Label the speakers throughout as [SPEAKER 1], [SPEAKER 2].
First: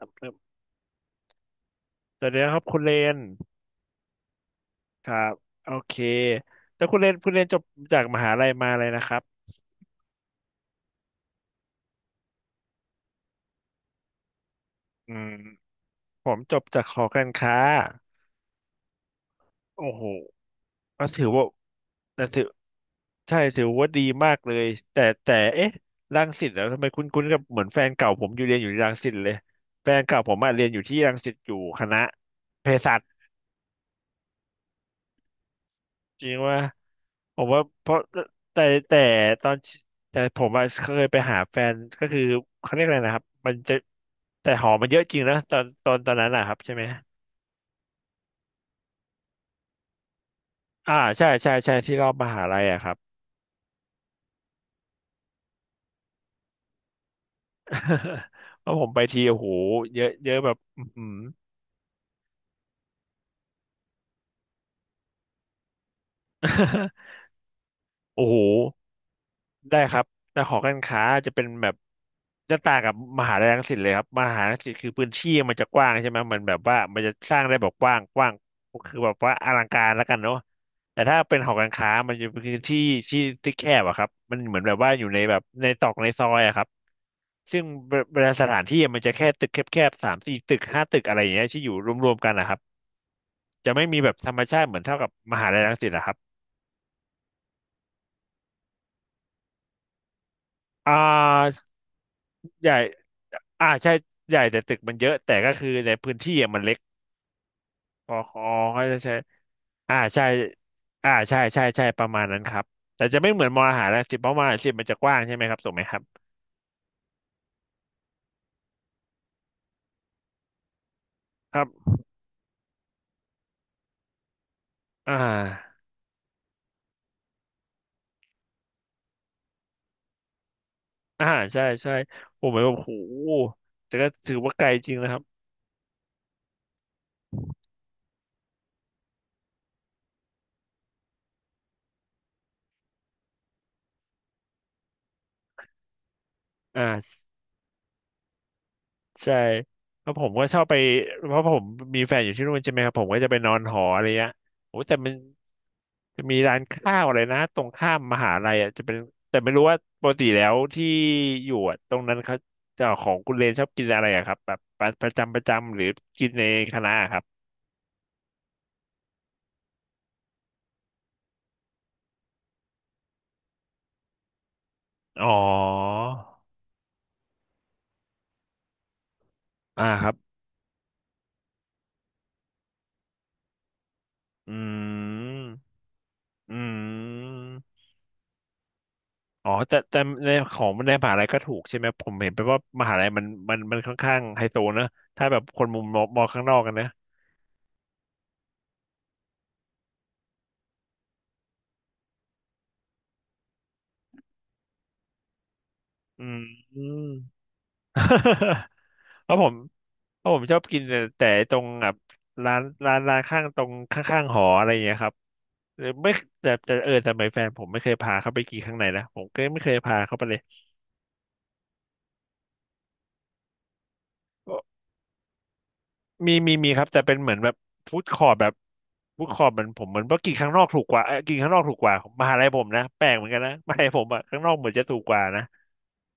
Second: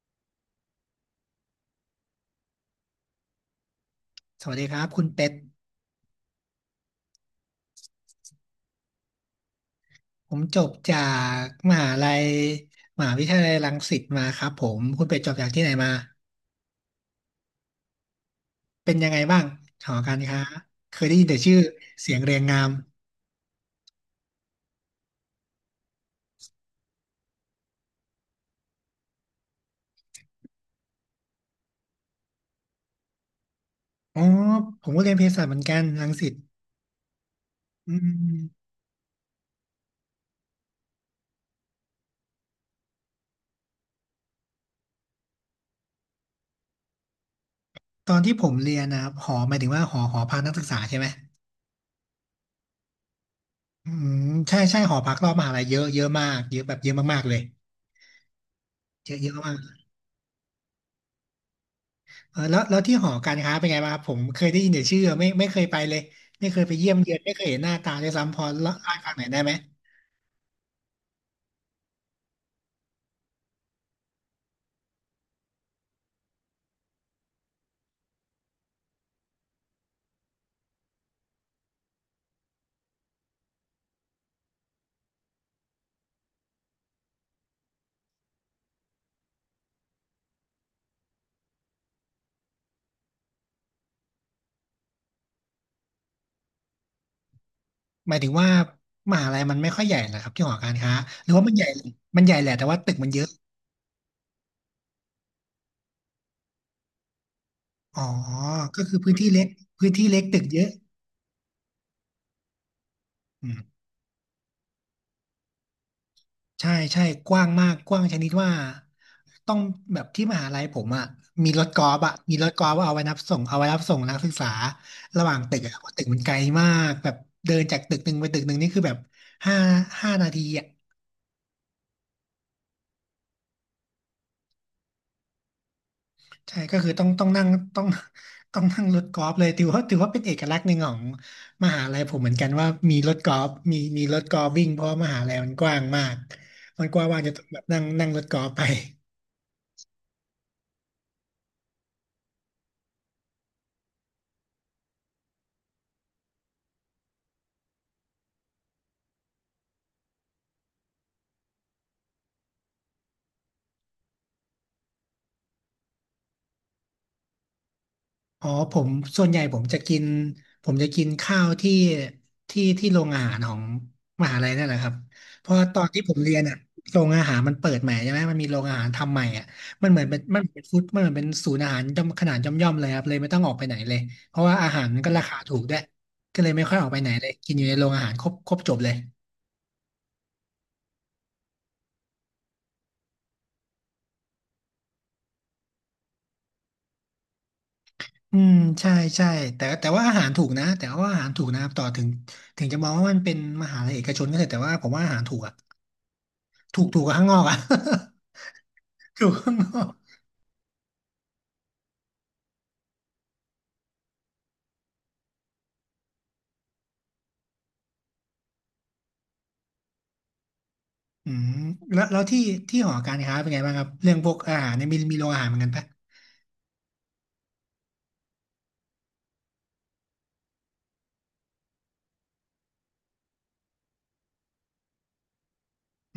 [SPEAKER 1] สำเริ่มสวัสดีครับคุณเรน
[SPEAKER 2] สวัสดีครับคุ
[SPEAKER 1] ค
[SPEAKER 2] ณ
[SPEAKER 1] รั
[SPEAKER 2] เป็
[SPEAKER 1] บ
[SPEAKER 2] ด
[SPEAKER 1] โอเคแล้วคุณเรนจบจากมหาลัยมาเลยนะครับ
[SPEAKER 2] ผมจบจากมหาลัยมหาวิทยาลัยรังสิตมาครับผมคุณ
[SPEAKER 1] อื
[SPEAKER 2] เป็ด
[SPEAKER 1] ม
[SPEAKER 2] จบจากที่ไหนมา
[SPEAKER 1] ผมจบจากหอการค้า
[SPEAKER 2] เป็นยังไงบ้าง
[SPEAKER 1] โอ้
[SPEAKER 2] หอ
[SPEAKER 1] โห
[SPEAKER 2] การค้าเค
[SPEAKER 1] ก็
[SPEAKER 2] ยได้
[SPEAKER 1] ถื
[SPEAKER 2] ยิ
[SPEAKER 1] อ
[SPEAKER 2] นแต่
[SPEAKER 1] ว่า
[SPEAKER 2] ชื่อเสียง
[SPEAKER 1] แต่
[SPEAKER 2] เรีย
[SPEAKER 1] ถื
[SPEAKER 2] ง
[SPEAKER 1] อ
[SPEAKER 2] งาม
[SPEAKER 1] ใช่ถือว่าดีมากเลยแต่เอ๊ะรังสิตแล้วทำไมคุณกับเหมือนแฟนเก่าผมอยู่เรียนอยู่ที่รังสิตเลยแฟนเก่าผมอะเรียนอยู่ที่รังสิตอยู่คณะเภสัช
[SPEAKER 2] อ๋อผมก็เรียนเภสัชเหมือนกันรัง
[SPEAKER 1] จ
[SPEAKER 2] สิ
[SPEAKER 1] ริ
[SPEAKER 2] ต
[SPEAKER 1] งว่าผมว่าเพ
[SPEAKER 2] อื
[SPEAKER 1] ราะ
[SPEAKER 2] ม
[SPEAKER 1] แต่แต่ตอนแต่ผมอะเคยไปหาแฟนก็คือเขาเรียกอะไรนะครับมันจะแต่หอมันเยอะจริงนะตอนนั้นอะครับใช่ไหม
[SPEAKER 2] ตอนที่ผมเรียนนะครับหอหมายถึงว่าหอพักนักศึกษา
[SPEAKER 1] อ่า
[SPEAKER 2] ใช่ไหม
[SPEAKER 1] ใช่ใช่ใช่ที่รอบมหาลัยอะครับ
[SPEAKER 2] อืมใช่ใช่หอพักรอบมหาลัยเยอะเยอะมากเยอะแบบเยอะมากๆเลย
[SPEAKER 1] เพราะผมไป
[SPEAKER 2] เยอะ
[SPEAKER 1] ที
[SPEAKER 2] เย
[SPEAKER 1] โอ้
[SPEAKER 2] อะ
[SPEAKER 1] โห
[SPEAKER 2] มาก
[SPEAKER 1] เยอะเยอะแบบอือหือ
[SPEAKER 2] เออแล้วที่หอการค้าเป็นไงบ้างครับผมเคยได้ยินแต่ชื่อไม่เคยไปเลยไม่เคยไปเยี่ยมเยือน ไม่เคยเห็นหน้าตาเลย
[SPEAKER 1] โอ้โห
[SPEAKER 2] ซ้ำพอเล่าาให้ฟังหน่อยได้ไหม
[SPEAKER 1] ได้ครับแต่หอการค้าจะเป็นแบบจะต่างกับมหาลัยรังสิตเลยครับมหาลัยรังสิตคือพื้นที่มันจะกว้างใช่ไหมมันแบบว่ามันจะสร้างได้แบบกว้างกว้างคือแบบว่าอลังการแล้วกันเนาะแต่ถ้าเป็นหอการค้ามันจะเป็นพื้นที่ที่ที่แคบอะครับมันเหมือนแบบว่าอยู่ในแบบในตรอกในซอยอะครับซึ่งเวลาสถานที่อะมันจะแค่ตึกแคบๆสามสี่ตึกห้าตึกอะไรอย่างเงี้ยที่อยู่รวมๆกันนะครับจะไม่มีแบบธรรมชาติเหมือนเท่ากับมหาลัยรังสิตนะครับ
[SPEAKER 2] หมายถึงว่ามหาลัยมันไม่ค่อยใหญ่เหรอครับที่หอการ
[SPEAKER 1] อ่
[SPEAKER 2] ค้าหรือว่ามัน
[SPEAKER 1] า
[SPEAKER 2] ใหญ่มันใหญ่แหละแต่
[SPEAKER 1] ใหญ่
[SPEAKER 2] ว่าตึกมันเยอะ
[SPEAKER 1] อ่าใช่ ใหญ่แต่ตึกมันเยอะ แต่ก็คือในพื้นที่อะมันเล็ก
[SPEAKER 2] อ๋อ
[SPEAKER 1] อ๋อเขา
[SPEAKER 2] ก็คื
[SPEAKER 1] จะ
[SPEAKER 2] อ
[SPEAKER 1] ใช่
[SPEAKER 2] พื้นที่เล็กพื้น
[SPEAKER 1] อ่า
[SPEAKER 2] ที่เล็
[SPEAKER 1] ใช่
[SPEAKER 2] กตึกเยอะ
[SPEAKER 1] ใช่ประมาณนั้นครับ แต่จะไม่เหมือ
[SPEAKER 2] อื
[SPEAKER 1] นม
[SPEAKER 2] ม
[SPEAKER 1] ออาหารนะสิบเพราะมออาหารสิบมันจะกว้างใช่ไหมครับถูกไหมครับ
[SPEAKER 2] ใช่ใช่กว้างมากกว้างชนิดว่าต้องแบบที่มหาลัยผมอ่ะมี
[SPEAKER 1] ค
[SPEAKER 2] ร
[SPEAKER 1] รับ
[SPEAKER 2] ถกอล์ฟอ่ะมีรถกอล์ฟเอาไว้รับส่งเอาไว้รับส่งนักศึกษา
[SPEAKER 1] อ่
[SPEAKER 2] ระหว่างตึกอ่ะ
[SPEAKER 1] า
[SPEAKER 2] เพราะตึกมันไกลมากแบบเดินจากตึกหนึ่งไปตึกหนึ่งนี่คือแบบห้าห้านาทีอ่ะ
[SPEAKER 1] อ่าใช่ใช่ผมแบบโอ้โหแต่ก็ถือว่าไกลจริงนะครับ
[SPEAKER 2] ใช่ก็คือต้องนั่งต้องต้องนั่งรถกอล์ฟเลยถือว่าเป็นเอกลักษณ์หนึ่งของมหาลัยผมเหมือนกันว่ามีรถกอล์ฟมีรถกอล์ฟวิ่งเพราะมหาลัยมันกว้างมาก
[SPEAKER 1] อ่
[SPEAKER 2] มันกว้างว่างจะ
[SPEAKER 1] า
[SPEAKER 2] ต้องแบบนั่งนั่งรถกอล์ฟไป
[SPEAKER 1] ใช่เพราะผมก็ชอบไปเพราะผมมีแฟนอยู่ที่นู่นใช่ไหมครับผมก็จะไปนอนหออะไรเงี้ยโอ้แต่มันจะมีร้านข้าวอะไรนะตรงข้ามมหาลัยอ่ะจะเป็นแต่ไม่รู้ว่าปกติแล้วที่อยู่อะตรงนั้นเขาเจะของคุณเรนชอบกินอะไรอะครับแบบประจำหรือกินในคณะอะครับ
[SPEAKER 2] อ๋อผมส่วนใหญ่ผมจะกินข้าวที่โรงอาหารของมหาลัยนั่นแหละครับ
[SPEAKER 1] อ๋อ
[SPEAKER 2] เพราะตอนที่ผมเรียนอ่ะโรงอาหารมันเปิดใหม่ใช่ไหมมันมีโรงอาหารทำใหม่อ่ะ
[SPEAKER 1] อ่า
[SPEAKER 2] มันเหมื
[SPEAKER 1] ค
[SPEAKER 2] อน
[SPEAKER 1] รับ
[SPEAKER 2] เป็นมันเหมือนเป็นฟู้ดมันเหมือนเป็นศูนย์อาหารย่อมขนาดย่อมย่อมเลยครับเลยไม่ต้องออกไปไหนเลยเพราะ
[SPEAKER 1] อื
[SPEAKER 2] ว่าอาหารมันก็ราคาถูกด้ว
[SPEAKER 1] ม
[SPEAKER 2] ยก็เล
[SPEAKER 1] อื
[SPEAKER 2] ยไม่ค่อยออกไปไหนเลยกินอยู่ใน
[SPEAKER 1] ม
[SPEAKER 2] โรงอาหารครบครบจบเลย
[SPEAKER 1] อ๋อแต่แต่ในของในมหาลัยก็ถูกใช่ไหมผมเห็นไปว่ามหาลัยมันค่อนข้างไฮโซนะถ้าแบบคนมุมมองมองข้างนอกกันนะ
[SPEAKER 2] อืมใช่ใช่แต่ว่าอาหารถูกนะแต่ว่าอาหารถูกนะครับต่อถึงจะมองว่ามันเป็นมหาลัยเอกชนก็เถอะแต่ว่าผมว่าอาหารถูกอ่ะ
[SPEAKER 1] อื
[SPEAKER 2] ถูก
[SPEAKER 1] ม
[SPEAKER 2] กว่าข้างน อกอ่ะ อ
[SPEAKER 1] เพ
[SPEAKER 2] ยู่
[SPEAKER 1] ราะผ
[SPEAKER 2] ข้า
[SPEAKER 1] ม
[SPEAKER 2] งนอก
[SPEAKER 1] เพราะผมชอบกินแต่ตรงแบบร้านร้านข้างตรงข้างๆหออะไรอย่างเงี้ยครับหรือไม่แต่แต่ไม่แฟนผมไม่เคยพาเขาไปกินข้างในนะผมก็ไม่เคยพาเขาไปเลย
[SPEAKER 2] อืมแล้วที่หอการค้าเป็นไงบ้างครับเรื่องพวกอาหารเนี่ยมีโรงอาหารเหมือนกันปะ
[SPEAKER 1] มีครับแต่เป็นเหมือนแบบฟู้ดคอร์ t แบบฟู้ดคอร์ t เหมือนผมเหมือนเพราะกินข้างนอกถูกกว่าเอ้ยกินข้างนอกถูกกว่ามหาลัยผมนะแปลกเหมือนกันนะมหาลัยผมอะข้างนอกเหมือนจะถูกกว่านะ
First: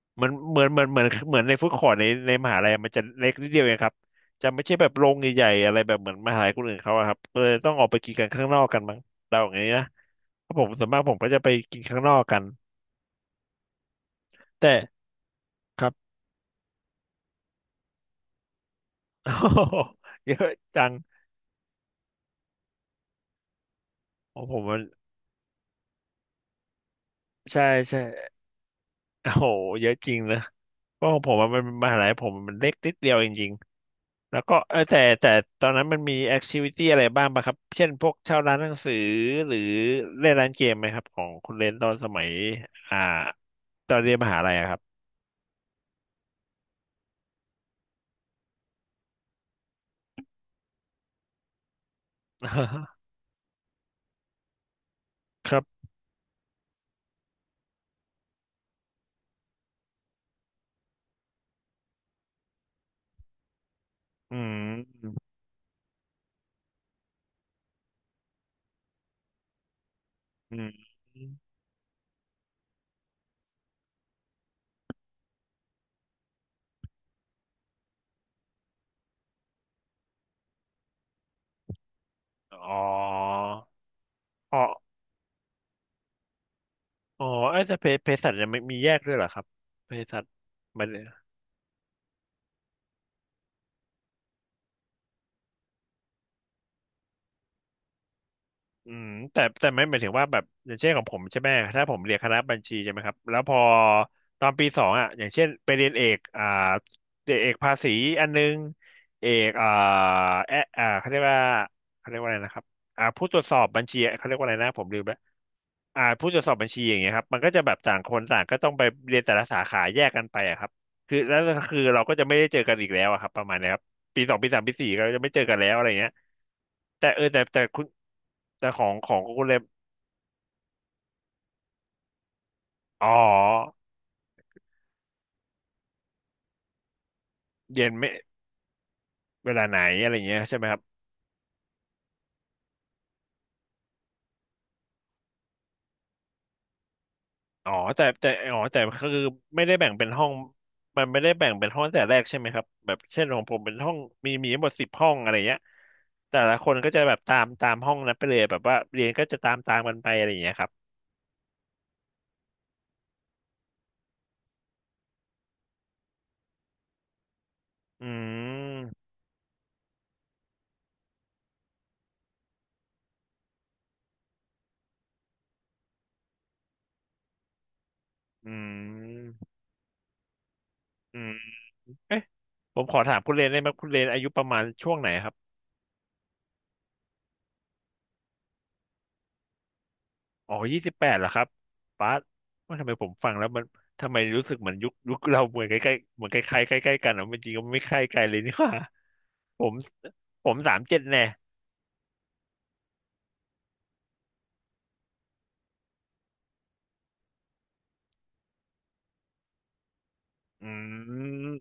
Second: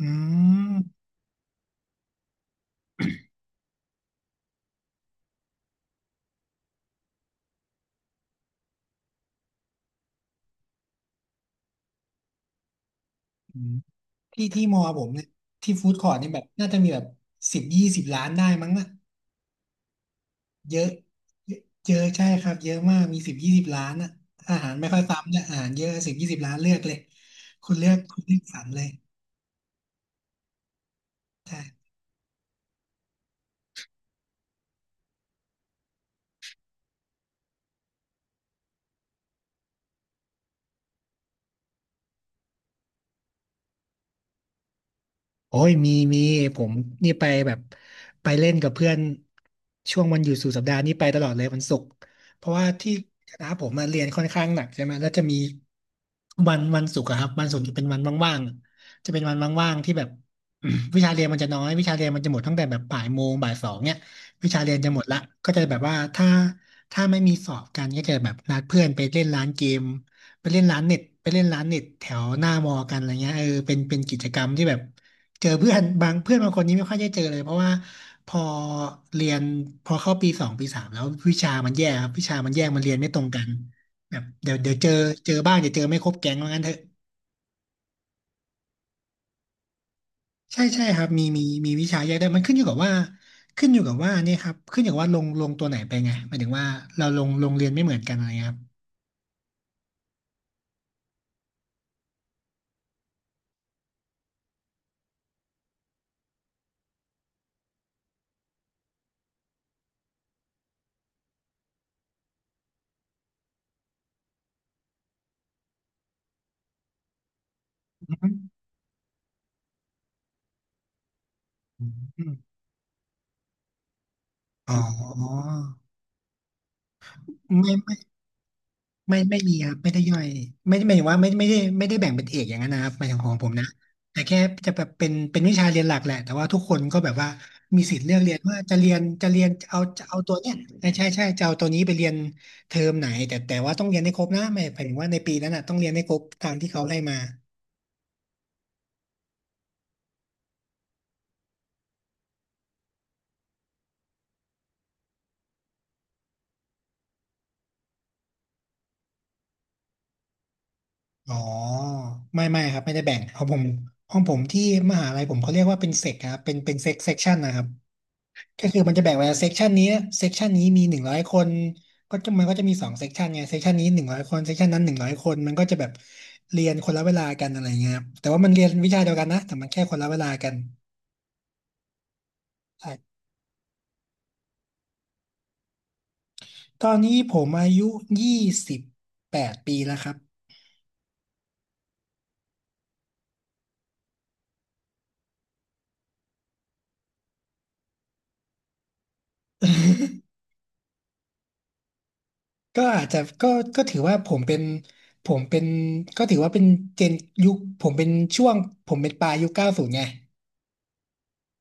[SPEAKER 2] อื
[SPEAKER 1] เหมือนเหมือนเหมือนเหมือ
[SPEAKER 2] ม
[SPEAKER 1] นเหมือนในฟู้ดคอร์ t ในมหาลัยมันจะเล็กนิดเดียวเองครับจะไม่ใช่แบบโรงใหญ่ๆอะไรแบบเหมือนมหาลัยคนอื่นเขาอะครับก็เลยต้องออกไปกินกันข้างนอกกันมั้งเราอย่างนี้นะเพราะผมส่วนมากผมก็จะไปกินข้างนอกกัน
[SPEAKER 2] อืมที่
[SPEAKER 1] แต่
[SPEAKER 2] มอผมเนี่ยที่
[SPEAKER 1] ครั
[SPEAKER 2] ฟู้
[SPEAKER 1] บ
[SPEAKER 2] ดคอร์ทนี่แบบน่าจะมีแบบสิบยี่สิบล้านได้มั้งอะ
[SPEAKER 1] เยอะ
[SPEAKER 2] เย
[SPEAKER 1] จั
[SPEAKER 2] อะ
[SPEAKER 1] ง
[SPEAKER 2] เยอะใช่ครับเยอะมากมีสิบยี่สิบล้านอะ
[SPEAKER 1] ของผ
[SPEAKER 2] อา
[SPEAKER 1] ม
[SPEAKER 2] หาร
[SPEAKER 1] มัน
[SPEAKER 2] ไม่ค่อยซ้ำเนี่ยอาหารเยอะสิบยี่สิบล้านเลือกเลย
[SPEAKER 1] ใช่
[SPEAKER 2] คุณเลือก
[SPEAKER 1] ใช่
[SPEAKER 2] คุณเลือกสรรเลย
[SPEAKER 1] โอ้โหเยอะจริงนะ ก็ของผมอะ
[SPEAKER 2] ใช่
[SPEAKER 1] มันมหาลัยผมมันเล็กนิดเดียวจริงๆแล้วก็แต่ตอนนั้นมันมีแอคทิวิตี้อะไรบ้างปะครับเช่นพวกเช่าร้านหนังสือหรือเล่นร้านเกมไหมครับของคุณเลนตอนสมัยอ่าตอนเรียนมหาลัยอะครับ
[SPEAKER 2] โอ้ยมีผมนี่ไปแบบไปเล่นกับเพื่อนช่วงวันหยุดสุดสัปดาห์นี่ไปตลอดเลยวันศุกร์เพราะว่า ที่คณะผมมาเรียนค่อนข้างหนักใช่ไหมแล้วจะมี
[SPEAKER 1] ครับ
[SPEAKER 2] วันศุกร์อะครับวันศุกร์จะเป็นวันว่างๆจะเป็นวันว่างๆที่แบบ วิชาเรียนมันจะน้อยวิชาเรียนมันจะหมดตั้งแต่แบบบ่ายโมงบ่ายสองเนี่ย
[SPEAKER 1] อื
[SPEAKER 2] วิชาเรียนจะหมดละ
[SPEAKER 1] ม
[SPEAKER 2] ก็จะแบบว่าถ้าไม่มีสอบกันก็จะแบบนัดเพื่อนไปเล่นร้านเกม
[SPEAKER 1] อืม
[SPEAKER 2] ไปเล่นร้านเน็ตแถวหน้ามอกันอะไรเงี้ยเออเป็นกิจกรรมที่แบบ เจอเพื่อนบางคนนี้ไม่ค่อยได้เจอเลยเพราะว่าพอเรียนพอเข้าปีสองปีสามแล้ววิชามันแย่ครับวิชามันแยก
[SPEAKER 1] อ๋อ
[SPEAKER 2] มันเรียนไม่ตรงกันแบบเดี๋ย
[SPEAKER 1] อ๋
[SPEAKER 2] ว
[SPEAKER 1] อ
[SPEAKER 2] เดี๋ยวเจอเจอบ้างเดี๋ยวเจอไม่ครบแก๊งว่างั้นเถอะ
[SPEAKER 1] อ๋อเอ้ยแต่เภสัชยังไม่มีแยกด้วยเหรอครับเภสัช
[SPEAKER 2] ใช่ใช่
[SPEAKER 1] มัน
[SPEAKER 2] ครับมีวิชาแยกได้มันขึ้นอยู่กับว่านี่ครับขึ้นอยู่กับว่าลงตัวไหนไปไงหมายถึงว่าเราลงเรียนไม่เหมือนกันอะไรเงี้ยครับ
[SPEAKER 1] อืมแต่ไม่หมายถึงว่าแบบอย่างเช่นของผมใช่ไหมถ้าผมเรียนคณะบัญชีใช่ไหมครับแล้วพอตอนปีสองอ่ะอย่างเช่นไปเรียนเอกเอกภาษีอันนึงเอกแอะอ่าเขาเรียกว่าเขาเรียกว่าอะไรนะครับอ่าผู้ตรวจสอบบัญชีเขาเรียกว่าอะไรนะผมลืมแล้วอ่าผู้ตรวจสอบบัญชีอย่างเงี้ยครับมันก็จะแบบต่างคนต่าง
[SPEAKER 2] อ
[SPEAKER 1] ก็ต้องไปเรียนแต่ละสาขาแยกกันไปอะครับคือแล้วก็คือ
[SPEAKER 2] ืม
[SPEAKER 1] เราก็
[SPEAKER 2] อ
[SPEAKER 1] จะไม่ได้เจอกันอีกแล้วอะครับประมาณเนี้ยครับ ปีสองปีสามปี
[SPEAKER 2] อ๋
[SPEAKER 1] สี่ก็จะไม่เจอ
[SPEAKER 2] อ
[SPEAKER 1] กันแล้วอะไรเงี้ยแต่แต่
[SPEAKER 2] ไม่
[SPEAKER 1] คุณ
[SPEAKER 2] ไม่
[SPEAKER 1] แต่ของขอ
[SPEAKER 2] ไม่
[SPEAKER 1] ง
[SPEAKER 2] ไม่
[SPEAKER 1] คุณ
[SPEAKER 2] มี
[SPEAKER 1] เลย
[SPEAKER 2] ครับไม่ได้ย่อยไม่ไม่หมายถึงว่าไม่ได้แบ่งเป็นเอกอย่างนั้นนะครับห
[SPEAKER 1] อ๋
[SPEAKER 2] มายถึงของผมนะ
[SPEAKER 1] อ
[SPEAKER 2] แต่แค่จะแบบเป็นวิชาเรียนหลักแหละแต่ว่าทุกคนก็แบบว่ามี
[SPEAKER 1] เย็น
[SPEAKER 2] สิทธิ์
[SPEAKER 1] ไม่
[SPEAKER 2] เลือกเรียนว่าจะเรียนจะเรีย
[SPEAKER 1] เว
[SPEAKER 2] น
[SPEAKER 1] ลาไหน
[SPEAKER 2] เอา
[SPEAKER 1] อะไร
[SPEAKER 2] ตั
[SPEAKER 1] เงี้
[SPEAKER 2] ว
[SPEAKER 1] ย
[SPEAKER 2] เนี้ย
[SPEAKER 1] ใช่ไหมครับ
[SPEAKER 2] ใช่ใช่ใช่จะเอาตัวนี้ไปเรียนเทอมไหนแต่ว่าต้องเรียนให้ครบนะไม่หมายถึงว่าในปีนั้นน่ะต้องเรียนให้ครบตามที่เขาไห้มา
[SPEAKER 1] อ๋อแต่อ๋อแต่ก็คือไม่ได้แบ่งเป็นห้องมันไม่ได้แบ่งเป็นห้องแต่แรกใช่ไหมครับแบบเช่นของผมเป็นห้องมีทั้งหมดสิบห้องอะไรเงี้ยแต่ละคนก็จะแบบตามห้องนั้นไปเลยแบบว่าเรียนก็จะตามกันไปอะไรอย่างเงี้ยครับ
[SPEAKER 2] อ๋อไม่ไม่ครับไม่ได้แบ่งของผมที่มหาลัยผมเขาเรียกว่าเป็นเซกครับเป็นเซกชันนะครับ
[SPEAKER 1] อื
[SPEAKER 2] ก็คือมันจะ
[SPEAKER 1] ม
[SPEAKER 2] แบ่งไว้เซกชันนี้เซกชันนี้มีหนึ่งร้อยคน ก็จะมันก็จะมีสองเซกชันไงเซกชันนี้หนึ่งร้อยคนเซกชันนั้นหนึ่งร้อยคนมันก็จะแบบเรียนคนละเวลากันอะไรเงี้ยครับแต่ว่า
[SPEAKER 1] อื
[SPEAKER 2] มันเรียนวิชาเดียวกัน
[SPEAKER 1] ม
[SPEAKER 2] นะแต่มันแค่คนละเวลากัน
[SPEAKER 1] อืมเอ๊ะผม
[SPEAKER 2] ใช่
[SPEAKER 1] ขอถามคุณเรนได้ไหมคุณเรนอายุประมาณช่วงไหนครับ
[SPEAKER 2] ตอนนี้ผมอายุ28 ปีแล้วครับ
[SPEAKER 1] อ๋อยี่สิบแปดเหรอครับป๊าดว่าทำไมผมฟังแล้วมันทำไมรู้สึกเหมือนยุคเราเหมือนใกล้ใกล้เหมือนใกล้ๆใกล้ใกล้ๆกันอ่ะมันจริงก็ไม่ใกล้ไกลเลยนี่หว่า ผมผมสามเจ็ดแน่
[SPEAKER 2] ก็อาจจะก็ถือว่าผมเป็นก็ถือว่าเป็นเจนยุคผมเป็นช่วงผมเป็นปลายยุคเก้าศูนย์ไง
[SPEAKER 1] อื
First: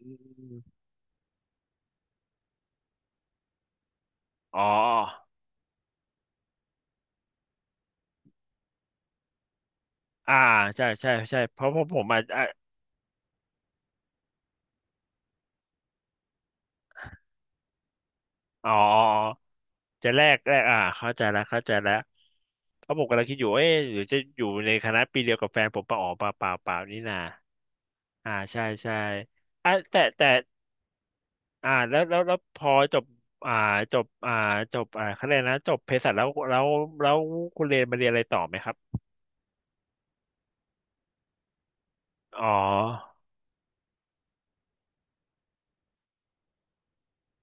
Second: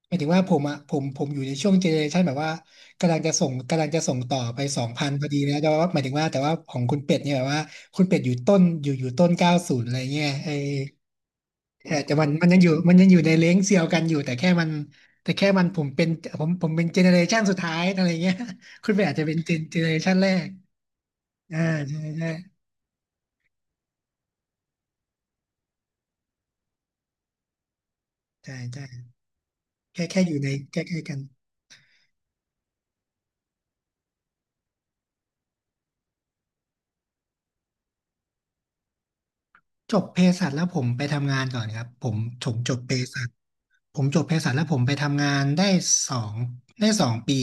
[SPEAKER 2] หมายถึงว่าผม
[SPEAKER 1] ม
[SPEAKER 2] อ่ะผมอยู่ในช่วงเจเนเรชันแบบว่ากำลังจะส่งต่อ
[SPEAKER 1] อ๋
[SPEAKER 2] ไป
[SPEAKER 1] อ
[SPEAKER 2] 2000พอดีนะแต่ว่าหมายถึงว่าแต่ว่าของคุณเป็ดเนี่ยแบบว่าคุณเป็ดอยู่ต้นอยู่ต้นเก้าศูนย์อะไรเงี้ย
[SPEAKER 1] อ่า
[SPEAKER 2] ไอ
[SPEAKER 1] ใช่ใช่ใช่เพราะ
[SPEAKER 2] เออ
[SPEAKER 1] ผม
[SPEAKER 2] แต่
[SPEAKER 1] อาจ
[SPEAKER 2] มัน
[SPEAKER 1] อ่ะ
[SPEAKER 2] มันยังอยู่มันยังอยู่ในเลนส์เซียวกันอยู่แต่แค่มันผมเป็นผมเป็นเจเนเรชันสุดท้ายอะไรเงี้ย
[SPEAKER 1] อ๋อ
[SPEAKER 2] คุณ
[SPEAKER 1] อ๋อ
[SPEAKER 2] เป็ดอาจจะเป็นเจเนเร
[SPEAKER 1] จะ
[SPEAKER 2] ชัน
[SPEAKER 1] แล
[SPEAKER 2] แร
[SPEAKER 1] ก
[SPEAKER 2] ก
[SPEAKER 1] แลกเข้าใจแล้ว
[SPEAKER 2] อ่า
[SPEAKER 1] เข้าใจแล้ว
[SPEAKER 2] ใช่ใช่
[SPEAKER 1] เพราะผมกำลังคิดอยู่เอ๊ะหรือจะอยู่ในคณะปีเดียวกับแฟนผมปะอ๋อเปล่าเปล่านี่นาอ่า
[SPEAKER 2] ใช่
[SPEAKER 1] ใช่ใช่
[SPEAKER 2] ใช่
[SPEAKER 1] อ่ะแต่
[SPEAKER 2] แค่
[SPEAKER 1] แต่
[SPEAKER 2] อยู่ในใกล้ๆกัน
[SPEAKER 1] แล้วพอจบอ่าจบอ่าจบคะแนนนะจบเภสัชแล้วแล้วคุณเรียนมาเรียนอะไรต่อไหมครับ
[SPEAKER 2] จบเภสัชแล้วผมไปทำงานก่อนครับผมผ
[SPEAKER 1] อ๋
[SPEAKER 2] มจบเภ
[SPEAKER 1] อ
[SPEAKER 2] สัชผมจบเภสัชแล้วผมไปทำงานได้สองสองปี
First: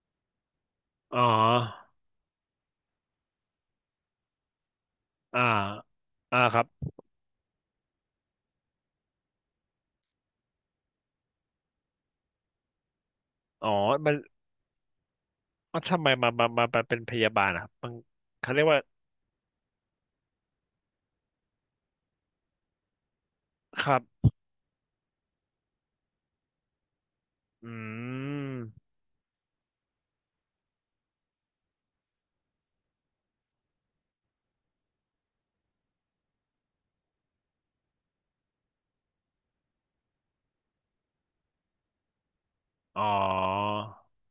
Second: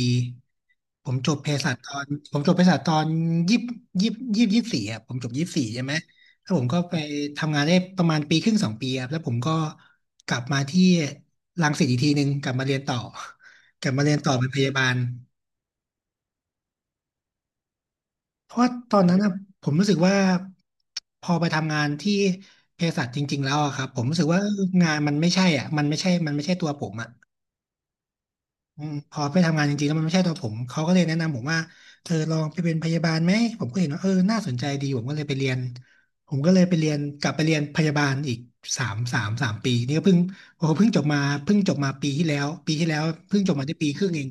[SPEAKER 1] อ๋อ
[SPEAKER 2] ผมจบเภสัชตอนยี่ยี่ยี่สี่อ่ะผมจบ
[SPEAKER 1] อ่า
[SPEAKER 2] ยี่สี่ใช่ไหม
[SPEAKER 1] อ่า
[SPEAKER 2] แล้ว
[SPEAKER 1] ค
[SPEAKER 2] ผ
[SPEAKER 1] รับ
[SPEAKER 2] มก็ไปทำงานได้ประมาณปีครึ่งสองปีครับแล้วผมก็กลับมาที่รังสิตอีกทีหนึ่งกลับมาเรียนต่อ
[SPEAKER 1] อ๋อ
[SPEAKER 2] กลับมา
[SPEAKER 1] มั
[SPEAKER 2] เรี
[SPEAKER 1] น
[SPEAKER 2] ยนต่อเป็นพยาบาล
[SPEAKER 1] อ๋อทำไมมาเป็นพยาบาลอะครับมันเขา
[SPEAKER 2] เพ
[SPEAKER 1] เรี
[SPEAKER 2] ราะ
[SPEAKER 1] ยก
[SPEAKER 2] ว่า
[SPEAKER 1] ว่า
[SPEAKER 2] ตอนนั้นนะผมรู้สึกว่าพอไปทำงานที่เภสัชจริงๆแล้วอะค
[SPEAKER 1] ค
[SPEAKER 2] รับ
[SPEAKER 1] รั
[SPEAKER 2] ผ
[SPEAKER 1] บ
[SPEAKER 2] มรู้สึกว่างานมันไม่ใช่อ่ะมันไม่ใช่ตัวผมอ่ะ
[SPEAKER 1] อื
[SPEAKER 2] อื
[SPEAKER 1] ม
[SPEAKER 2] มพอไปทำงานจริงๆแล้วมันไม่ใช่ตัวผมเขาก็เลยแนะนำผมว่าเธอลองไปเป็นพยาบาลไหมผมก็เห็นว่าเออน่าสนใจดีผมก็เลยไปเรียนผมก็เลยไปเรียนกลับไปเรียนพยาบาลอีก3 ปีนี่ก็เพิ่งโอ้โหเพิ่งจบมาเพิ่งจบมาปีที่แล้วปีที่แล้
[SPEAKER 1] อ๋อ
[SPEAKER 2] วเพิ่งจบมาได้ปีครึ่งเอง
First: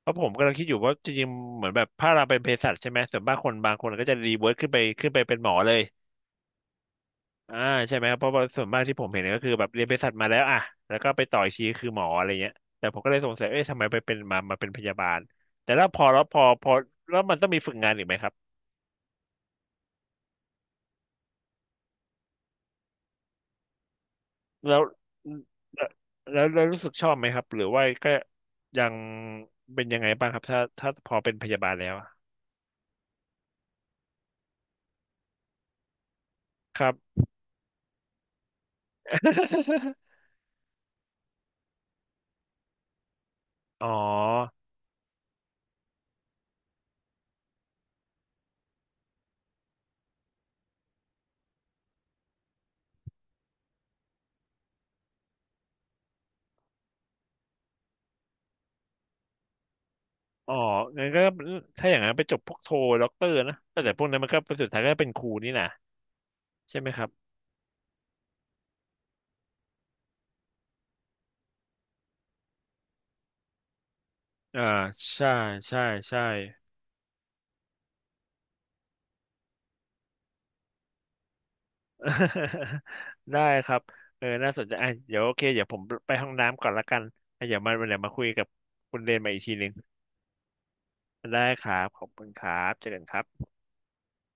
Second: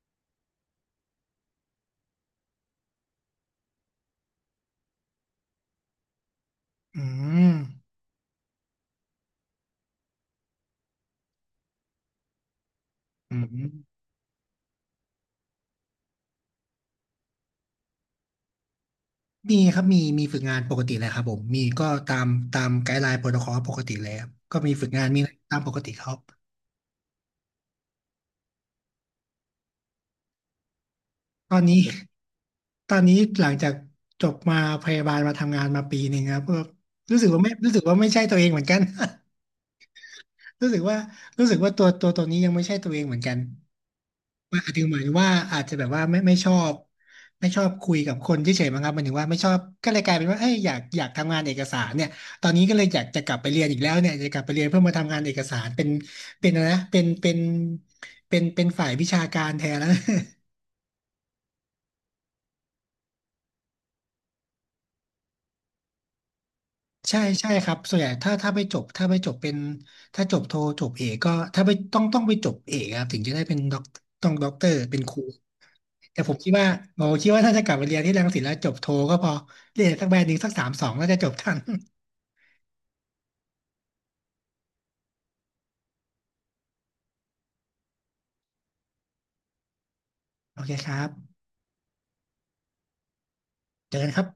[SPEAKER 1] เพราะผมกำลังคิดอยู่ว่าจริงๆเหมือนแบบถ้าเราเป็นเภสัชใช่ไหมส่วนมากคนบางคนก็จะรีเวิร์คขึ้นไปเป็นหมอเลย
[SPEAKER 2] อืม
[SPEAKER 1] อ่าใช่ไหมครับเพราะว่าส่วนมากที่ผมเห็นก็คือแบบเรียนเภสัชมาแล้วอ่ะแล้วก็ไปต่ออีกทีคือหมออะไรเงี้ยแต่ผมก็เลยสง
[SPEAKER 2] อื
[SPEAKER 1] สั
[SPEAKER 2] ม
[SPEAKER 1] ยเอ๊ะทำไมไปเป็นมาเป็นพยาบาลแต่แล้วพอแล้วพอพอแล้วมันต้องมีฝึกงานอีกไหมครับ
[SPEAKER 2] มีครับมีฝึกงานปกติเลยครับผมมีก็ตามไกด์ไลน์โปรโตคอลปกติเลยครับก็มี
[SPEAKER 1] แล้ว
[SPEAKER 2] ฝึกงานมีอะไรตามปกติครับ
[SPEAKER 1] แล้วรู้สึกชอบไหมครับหรือว่าก็ยังเป็นยังไงบ้างครับถ้าพอเป็นพ
[SPEAKER 2] ต
[SPEAKER 1] ยา
[SPEAKER 2] อน
[SPEAKER 1] บาล
[SPEAKER 2] นี้
[SPEAKER 1] แล้วอะ
[SPEAKER 2] ตอนนี้หลังจากจบมาพยาบาลมาทำงานมาปีหนึ่งครับก็
[SPEAKER 1] ครับ
[SPEAKER 2] รู้สึกว่าไม่รู้สึกว่าไม่ใช่ตัวเองเหมือนกัน รู้สึกว่าตัวนี้ยังไม่ใช่ตัวเองเหมือนกัน
[SPEAKER 1] อ๋อ
[SPEAKER 2] ว่าอาจจะหมายถึงว่าอาจจะแบบว่าไม่ชอบไม่ชอบคุยกับคนเฉยๆมั้งครับหมายถึงว่าไม่ชอบก็เลยกลายเป็นว่าเอ้ยอยากทำงานเอกสารเนี่ยตอนนี้ก็เลยอยากจะกลับไปเรียนอีกแล้วเนี่ยจะกลับไปเรียนเพื่อมาทำงานเอกสารเป็นเป็นอะไรนะเป็นเป็นเป็นเป็นฝ่ายวิชาการแทนแล้ว
[SPEAKER 1] อ๋อ งั้นก็ถ้าอย่างนั้นไปจบพวกโทด็อกเตอร์นะแต่พวกนั้นมันก็สุดท้ายก็เป็นครูนี่นะใช่ไหมครับ
[SPEAKER 2] ใช่ใช่ครับส่วนใหญ่ถ้าไปจบถ้าไปจบเป็นถ้าจบโทจบเอกก็ถ้าไปต้องไปจบเอกครับถึงจะได้เป็นด็อกต้องด็อก
[SPEAKER 1] อ่า
[SPEAKER 2] เตอร์เป็นครู
[SPEAKER 1] ใช่ใช่
[SPEAKER 2] แต่
[SPEAKER 1] ใช่
[SPEAKER 2] ผมคิดว่าถ้าจะกลับไปเรียนที่รังสิตแล้วจบโทก็พอเรียนสักแบรนด์หนึ่งสักสามสองน่าจะจบทัน
[SPEAKER 1] ได้ครับเออน่าสนใจอ่ะเดี๋ยวโอเคเดี๋ยวผมไปห้องน้ำก่อนละกันอ่ะเดี๋ยวมาเดี๋ยวมาคุยกับคุณเรนมาอีกทีหนึ่ง
[SPEAKER 2] โอเคครับ
[SPEAKER 1] ได้ครับขอบคุณครับเจอกันครับ
[SPEAKER 2] เจอกันครับ